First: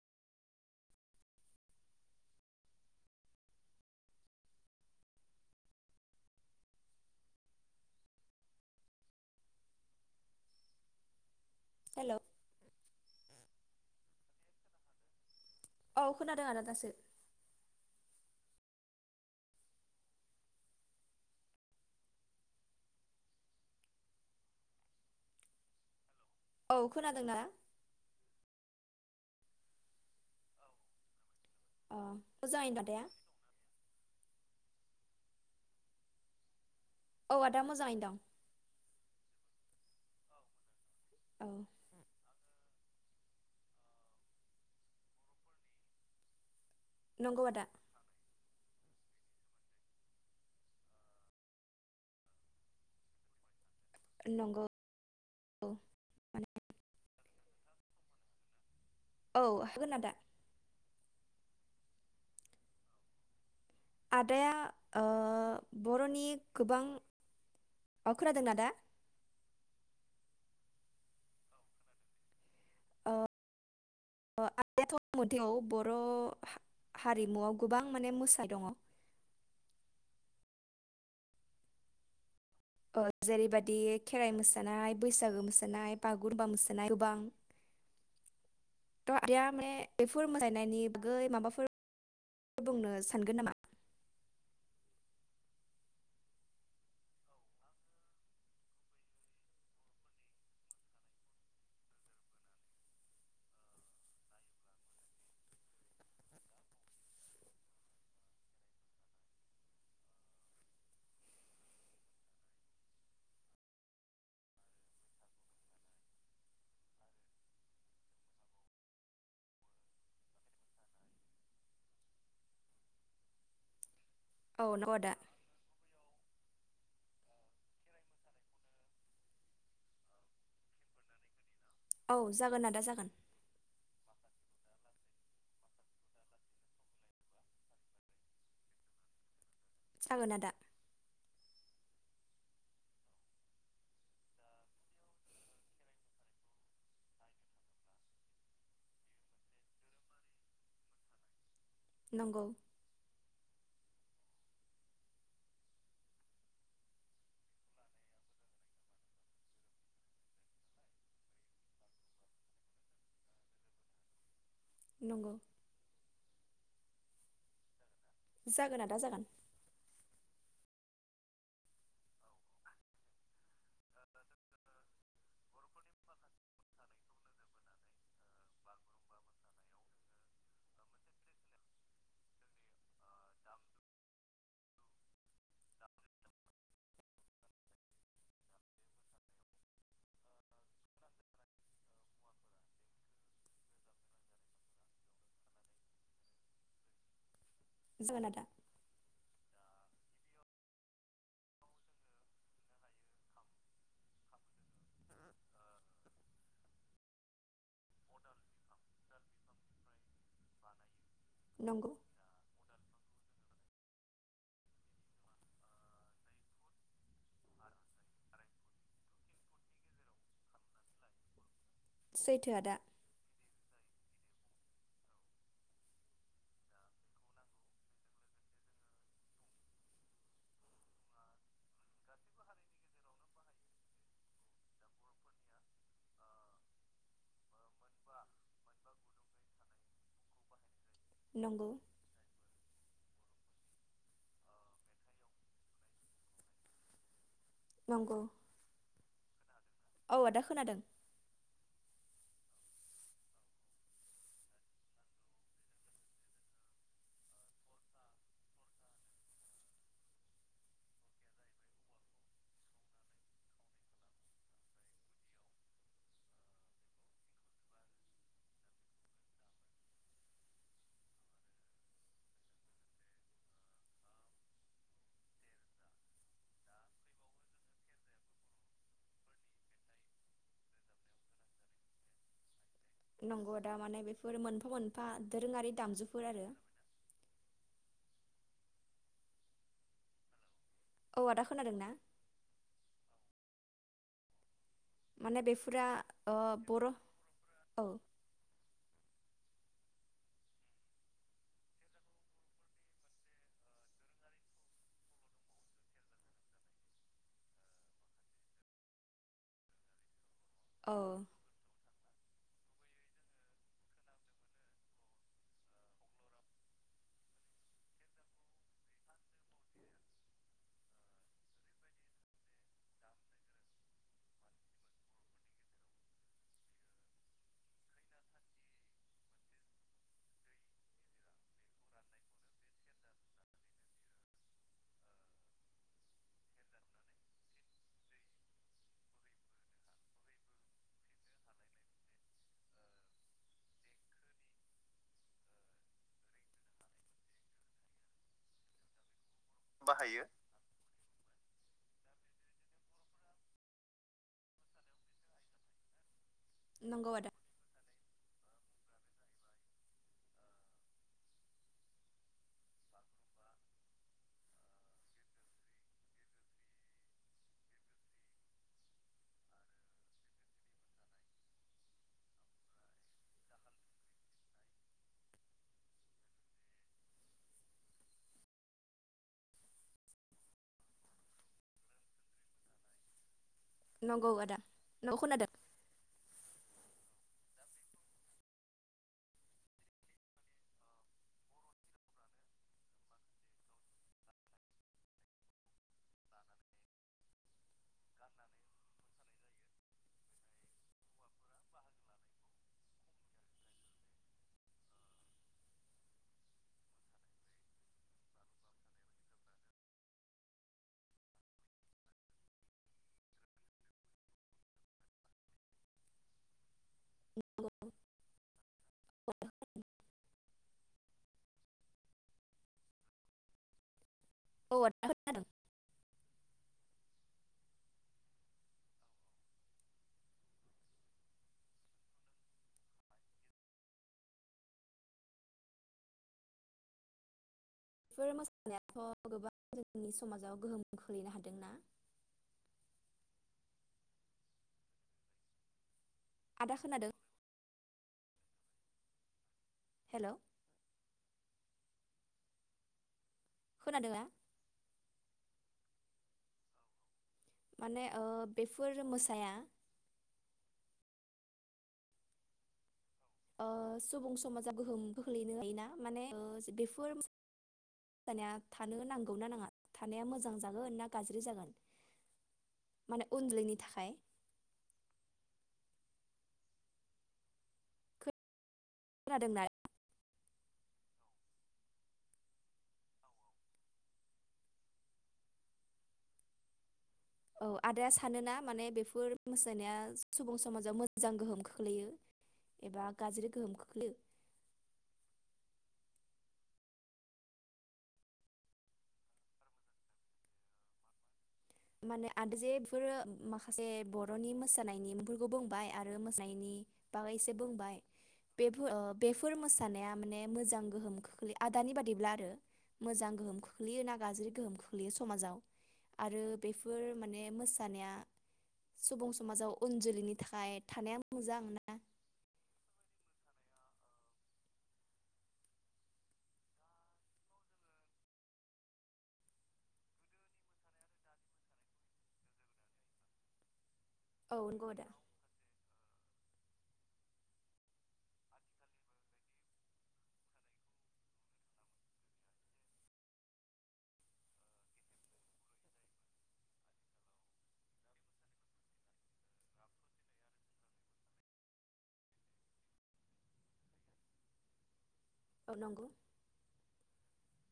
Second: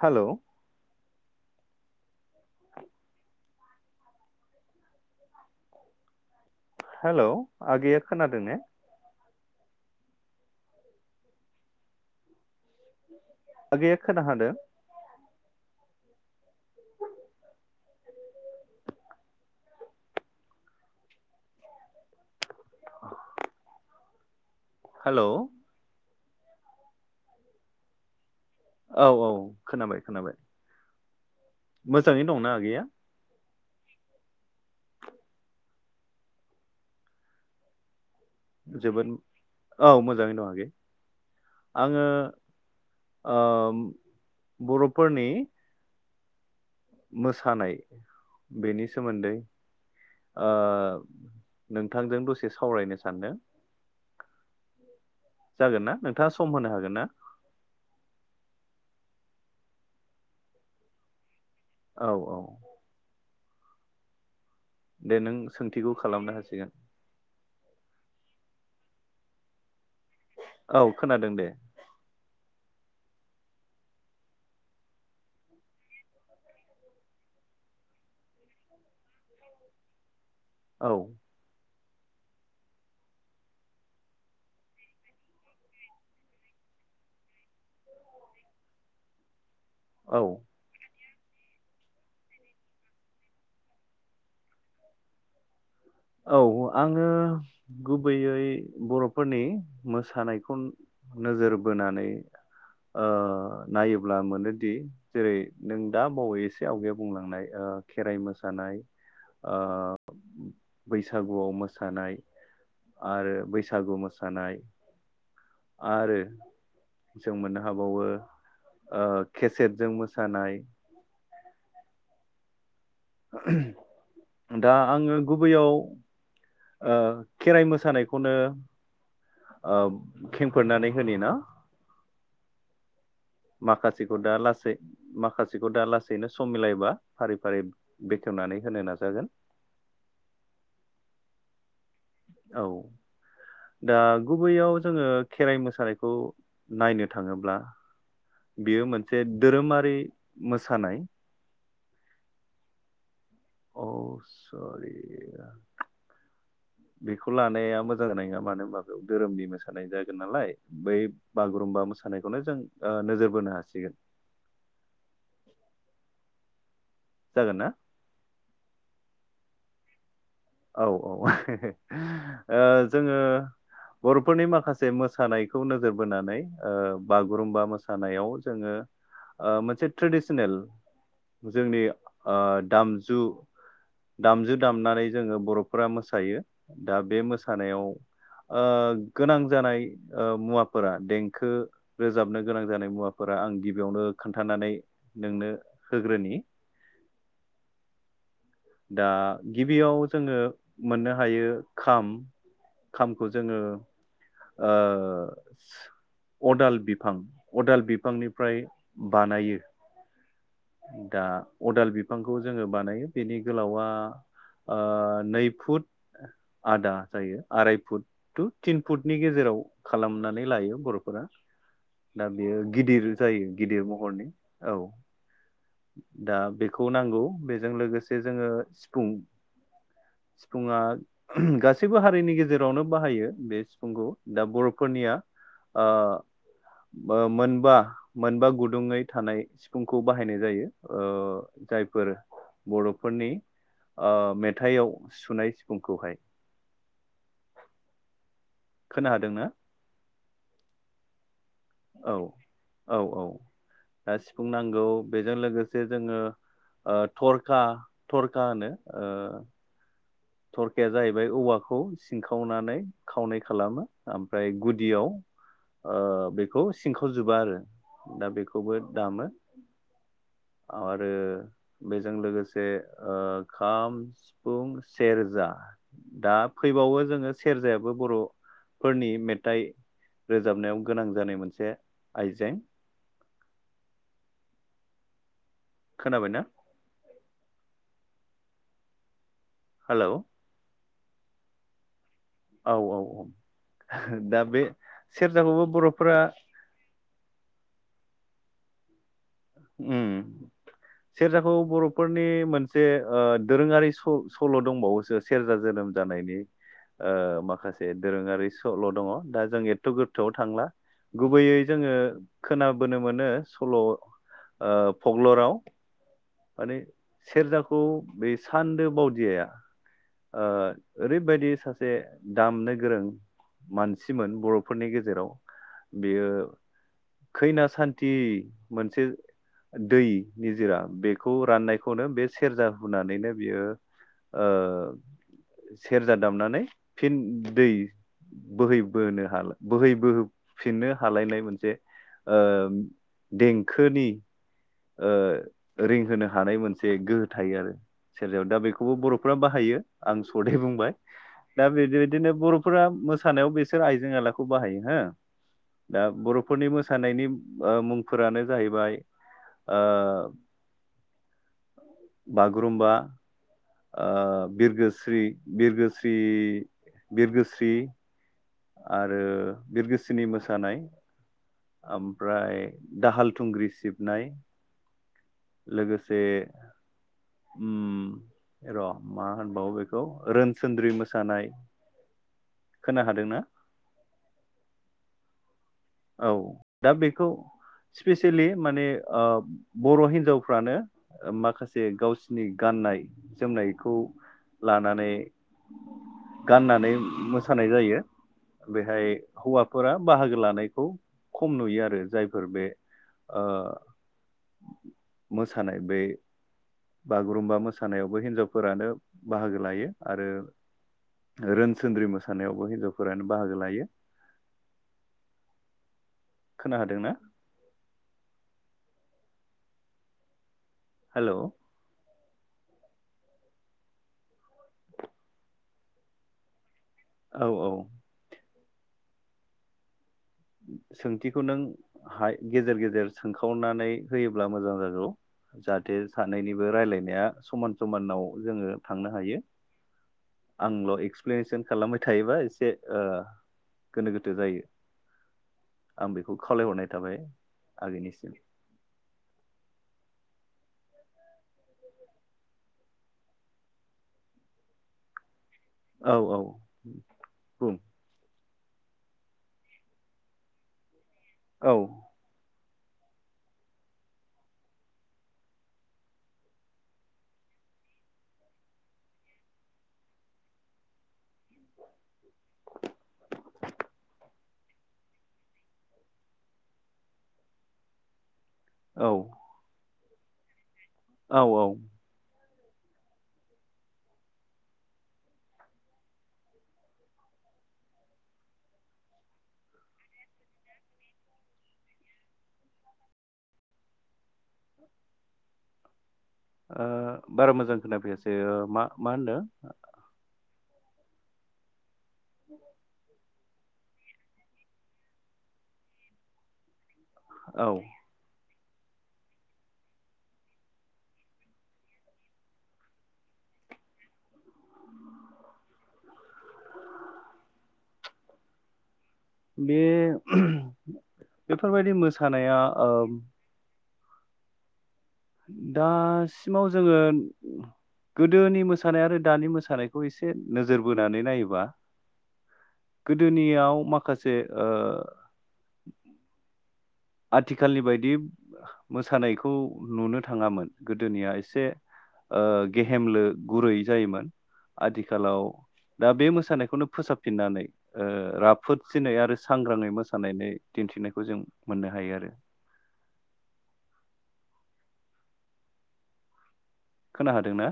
हेल'। [inaudible] Hello आगैया खोनादों ने। हेल'। आगैया खोना हांदो। औ खोनादों आदा दासो। [inaudible] हेल'। औ खोनादोंना? औ औ खोनाबाय खोनाबाय। अ मोजाङै दंना मोजाङैनो आगैया? दं आदाया औ आदा मोजाङैनो दं। जोबोद औ मोजाङै दङ आगै। औ आङो ओ बर'फोरनि नंगौ आदा मोसानाय बेनि सोमोन्दै ओ नोंथांजों दसे सावरायनो सानदों नंगौ औ जागोन ना नोंथाङा माने सम होनो हागोन ना? औ होगोन आदा। औ औ। आदाया ओ दे नों सोंथिखौ बर'नि खालामनो हासिगोन। दा? औ खोनादों दे, ओ ओ आदायाथ' बबे मायथायाव बर' हारिमुआव गोबां माने मोसा दङ औ। ओ जेरैबायाददि खेराइ मोसानाय बैसागो मोसानाय बागुरुम्बा मोसानाय गोबां थ आदाया माने बेफोर औ मोसानायनायनि बागै माबाफोर बुंनो सानगोन नामा? औ आङो गुबैयै बर'फोरनि मोसानायखौ नोजोर बोनानै ओ नायोब्ला मोनोदि जेरै नों दा बावै एसे आवगायाव बुंलांनाय खेराइ मोसानाय बैसागुआव मोसानाय आरो बैसागु मोसानाय आरो जों मोननो हाबावो ओ केसेटजों मोसानाय [inaudible] औ दा नंगौ आदा आङो गुबैयाव ओ खेराइ मोसानायखौनो ओ खेंफोरनानै होनि ना? औ जागोन आदा जागोन। माखासेखौ दा लाै माखासेखौ दा लासैनो सम मिलायबा फारि-फारि बेखेवनानै होनो नाजागोन। जागोन आदा। औ दा गुबैयाव जोङो खेराइ मोसानायखौ नायनो थाङोब्ला बेयो मोनसे धोरोमारि मोसानाय। नंगौ औ सरि बेखौ लानाया मोजां जानाय नङा मानो होनबा बे धोरोमनि मोसानाय जागोन नालाय बै बागुरुम्बा मोसानायखौनो जों नोजोर बोनो हासिगोन। नंगौ जागोन ना जागोन आदा जागोन। औ-औ जोङो बरफोरनि माखासे मोसानायखौ नोजोर बोनानै बागुरुमबा मोसानायाव। जोङो मोनसे ट्रेडसनेल जोंनि ओ दाम -जु दामजिद दामनानै जोङो बरफोरा मोसायो दा बे मोसानायाव ओ गोनां जानाय मुवाफोरा देंखो रोजाबनो गोनां जानाय मुवाफोरा आं गिबियावनो खोन्थानानै नोंनो होग्रोनि। जागोन दा दा गिबियाव जोङो मोननो हायो खाम खामखौ जोङो ओ अदाल बिफां अदाल बिफ बिफांनिफ्राय बानायो दा अदाल नंगौ बिफांखौ जोङो बानायो। बिनि गोलावा ओ नै फुट आदा जायो आराय फुट टु थिन फुटनि गेजेराव खालामनानै लायो बरफोरा। दा सैथो बेयो आदा गिदिर जायो। गिदिर महरनि औ दा बेखौ नांगौ बेजों लोगोसे जोङो सिफुं सिफुुंआ गासैबो हारिनि गेजेरावनो बाहायो बे सिफुंखौ दा बरफोरनिया मोनबा। मोनबा गुदुङै थानाय सिफुंखौ बाहायनाय जायो। ओ नंगौ जायफोर बरफोरनि ओक्षमेथाइआव सुनाय सिफुंखौहाय। नंगौ खोना हादोंना औ आदा खोनादों। औ औ औ दा सिफुं नांगौ बेजों लोगोसे जोङो थरखा थरखा होनो ओ थरखिाया जाहैबाय औवाखौ सिंखावनानै खावै खालामो ओमफ्राय गुदियाव ओ बेखौ सिनखावजोबा आरो दा बेखौबो दामो आरो बेजों लोगोसे ओ खाम सिफुं। सेरजा दा फैबावो जोङो सेरजायाबो बर'फोरनि मेथाइ रोजाबनायाव गोनां जानाय मोनसे आइजें नंगौ दा माने बेफोर मोनफा मोनफा दोरोङारि दामजुफोर खोनाबायना आरो हेलौ औ आदा खोनादों ना? औ औ औ दा बे माने सेरजाखौबो बेफोरा बर'फोरा ओ बर औ उम सेरजाखौ बरफोरनि मोनसे ओ दोरोङारि स-सल दंबावोसो सेरजा जोनोम जानायनि ओ माखासे दोरोङारि सल दङ दा जों एथ गोथौ गोथौआव थांला औ गुबैयै जोङो खोनाबोनो मोनो सल ओ फग्लराव माने सेरजाखौ बे सान्दो बावदियाया ओ ओरैबायदि सासे दामनो गोरों मानसिमोन बरफोरनि गेजेराव बियो खैना सान्थि मोनसे दै निजिरा बेखौ राननायखौनो बे सेरजा हुानैनो बियो ओ सेरजा दामनानै फिन दै बोहै बोनो बोहै बोहोफिननो हालायनाय मोनसे ओ देंखोनि ओ रिंहोनो हानाय मोनसे गोहो थायो आरो सेरजायाव दा बेखौबो बर फ्रा बाहायो आं सदै बुंबाय दा बे बेबायदिनो बरफोरा मोसानायाव बिसोर आइजें आइलाखौ बाहायो हा दा बर फोरनि नंगौ मोसानायनि आदा ओ मुं फोरानो जाहैबाय ओ बागुरुम्बा। ओ बिरगोस्रि बिरगोस्रि बिरगोस्रि आरो बिरगोस्रिनि मोसानाय ओमफ्राय दाहाल थुंग्रि सिबनाय। लोगोसे उम र मा होनबावो बेखौ रोनसोनद्रि मोसानाय खोना हादोंना? नंगौ आदा [unintelligible] औ दा बेखौ स्पेसियेलि माने ओबर हिन्जावफ्रानो माखासे गावसिनि गाननाय जोमनायखौ लानानै गाननानै मोसानाय जायो बेहाय हौवा फोर बाहागो लानाय खौ खम नुयो आरो जायफोर बे ओ मोसानाय बे बागुरुम्बा मोसानायावबो हिनजावफोरानो बाहागो लायो आरो रोनसोनद्रि मोसानायावबो हिनजावफोरानो बाहागो लायो। खोनादोंना? [unintelligible] हेलौ। औ आदा खोनादों। औ-औ सोंथिखौ नों हाय गेजेर गेजेर सोंखावनानै होयोब्ला मोजां जागौ जाहाथे सानैनिबो रायलायनाया समान समानाव बेफोर जोङो मोसानायाथ' थांनो हायो गोबां जोंनि समाजाव गोहोम आंल खोलैनो एक्सप्लेनेसन हादोंना खालामबाय थायोबा एसे ओ गोनो गोथो जायो। आं बेखौ आदा खावलायहरनाय खोनादों थाबाय आगैनिसिम। हेलौ। खोनादों ना? औ-औ माने ओ बेफोर मोसाया औ। ओ सुबुं समाजा गोहोम खोख्लैनो हायोना माने बेफोर मोसानाया थानो नांगौ ना नाङा थानाया मोजां जागोन ना गाज्रि जागोन माने उन्दैनि थाखाय? खोनादोंना? औ-औ औ आदाया सानो ना माने बेफोर मोसानाया सुबुं समाजाव मोजां गोहोम खोख्लैयो एबा गाज्रि गोहोम खोख्लैयो। बारा मोजां खोनाफैयासै मा मा होनदों? [unintelligible] माखासे बर'नि मोसानायनि मुंफोरखौ बुंबाय आरो मोसानायनि बागै एसे औ बुंबाय बेफो ओ बेफोर मोसानाया माने मोजां गोहोम खोख्लै आदानि बादिब्ला आरो मोजां गोहोम खोख्लैयो ना गाज्रि गोहोम खोख्लैयो समाजाव आरो बेफोर माने मोसानाया सुबुं समाजाव बे उन जोलैनि थाखाय थानाया मोजां बेफोरबायदि ना मोसानाया ओ दासिमाव जोङो गोदोनि मोसानाय आरो दानि मोसानायखौ एसे नोजोर बोनानै नायोबा गोदोनियाव माख खासे औ ओ नंगौ आदा आथिखालनि बायदि मोसानायखौ नुनो थाङामोन गोदोनिया एसे ओ गेहेमलो गुरै जायोमोन आथिखालाव दा बे मोसानायखौनो फोसाबफिननानै ओ राफोदसिनै आरो सांग्राङै मोसानायानानै दिन्थिनायखौ जों मोननो हायो आरो औ नंगौ होनो हादोंना?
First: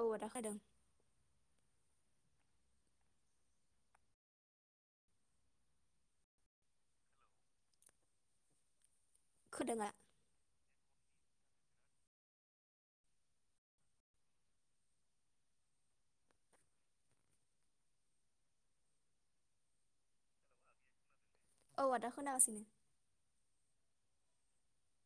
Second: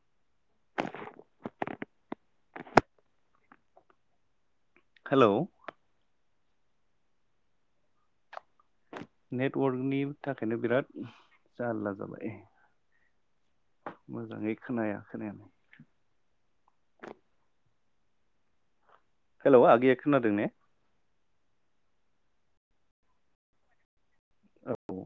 औ आदा होदों। हेलौ खोनादों आ नेटवर्कनि थाखायनो बिराद जालला जाबाय मोजाङै खोनाया खोनायाखोनो हेलौ आगैया खोनादों ने? औ आदा खोनागासिनो औ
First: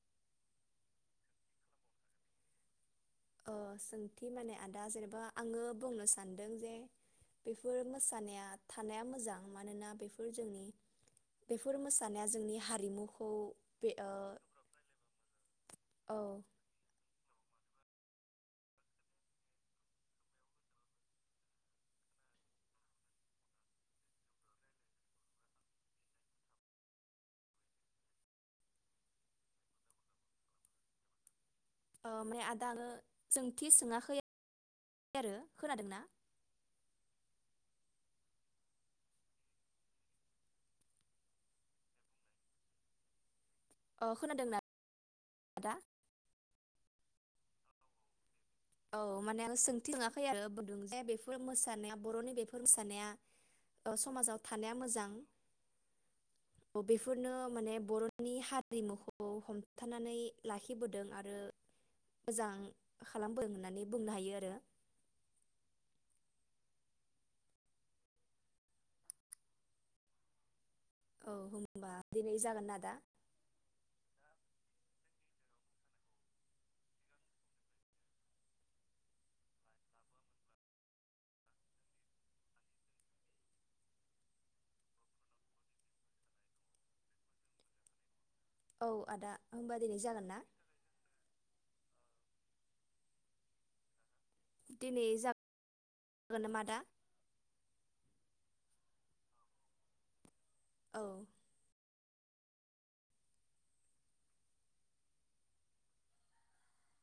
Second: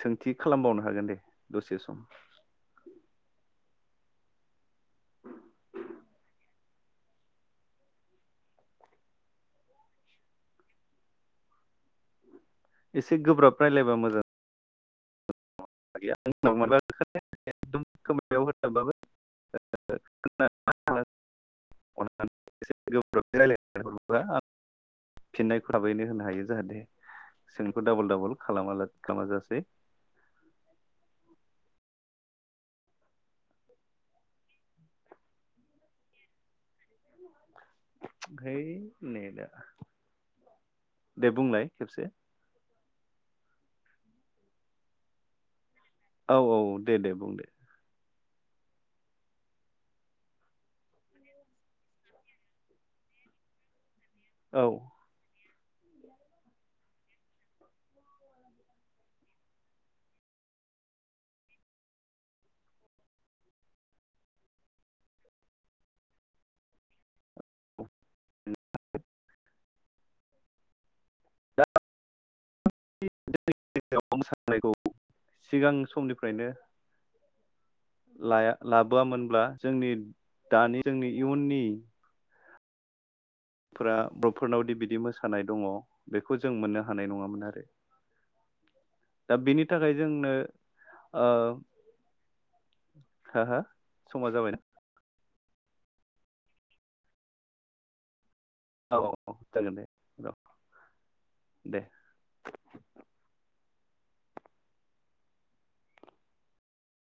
सोंथि खालामबावनो हागोन दे दसे सम ओ सोंथि माने आदा जेनेबा आङो बुंनो सानदों जे बेफोर मोसानाया थानाया मोजां मानोना बेफोर जोंनि बेफोर मोसानाया जोंनि एसे हारिमुखौ गोब्राब बे रायलायबा ओ मोजां औ [unintelligible] [unintelligible] फिननायखौ थाबैनो होनो हायो जाहाथे सोंखौ डाबल डाबल खालामाला खालामाजासे ओ माने आदा आङो सोंथि सोङाखै आरो खोनादोंना? है नेदा दे बुंलाय खेबसे अ खोनादों ना आदा? औ औ दे दे बुंदे औ माने आं सोंथि सोङाखै आरो बुंदों जे बेफोर मोसानाया बर'नि बेफोर मोसानाया ओ समाजाव औ थानाया मोजां बेफोरनो माने बर'नि हारिमुखौ हमथानानै लाखिबोदों आरो मोजां खालामबोदों होननानै बुंनो हायो आरो औ होनबा दिनै जागोन ना दा? खौ सिगां समनिफ्रायनो लाया लाबोआ मोनब्ला जोंनि दानि जोंनि इयुननि फोरा बर'फोरनावदि बिदि मोसानाय दङ बेखौ जों मोननो हानाय नङामोन आरो औ आदा दा बेनि होमबा थाखाय दिनै जागोन जोंनो ना ओ हो हो समा जाबायना? गोन नामा आ दा? औ औ गोजोनथों औ औ [inaudible]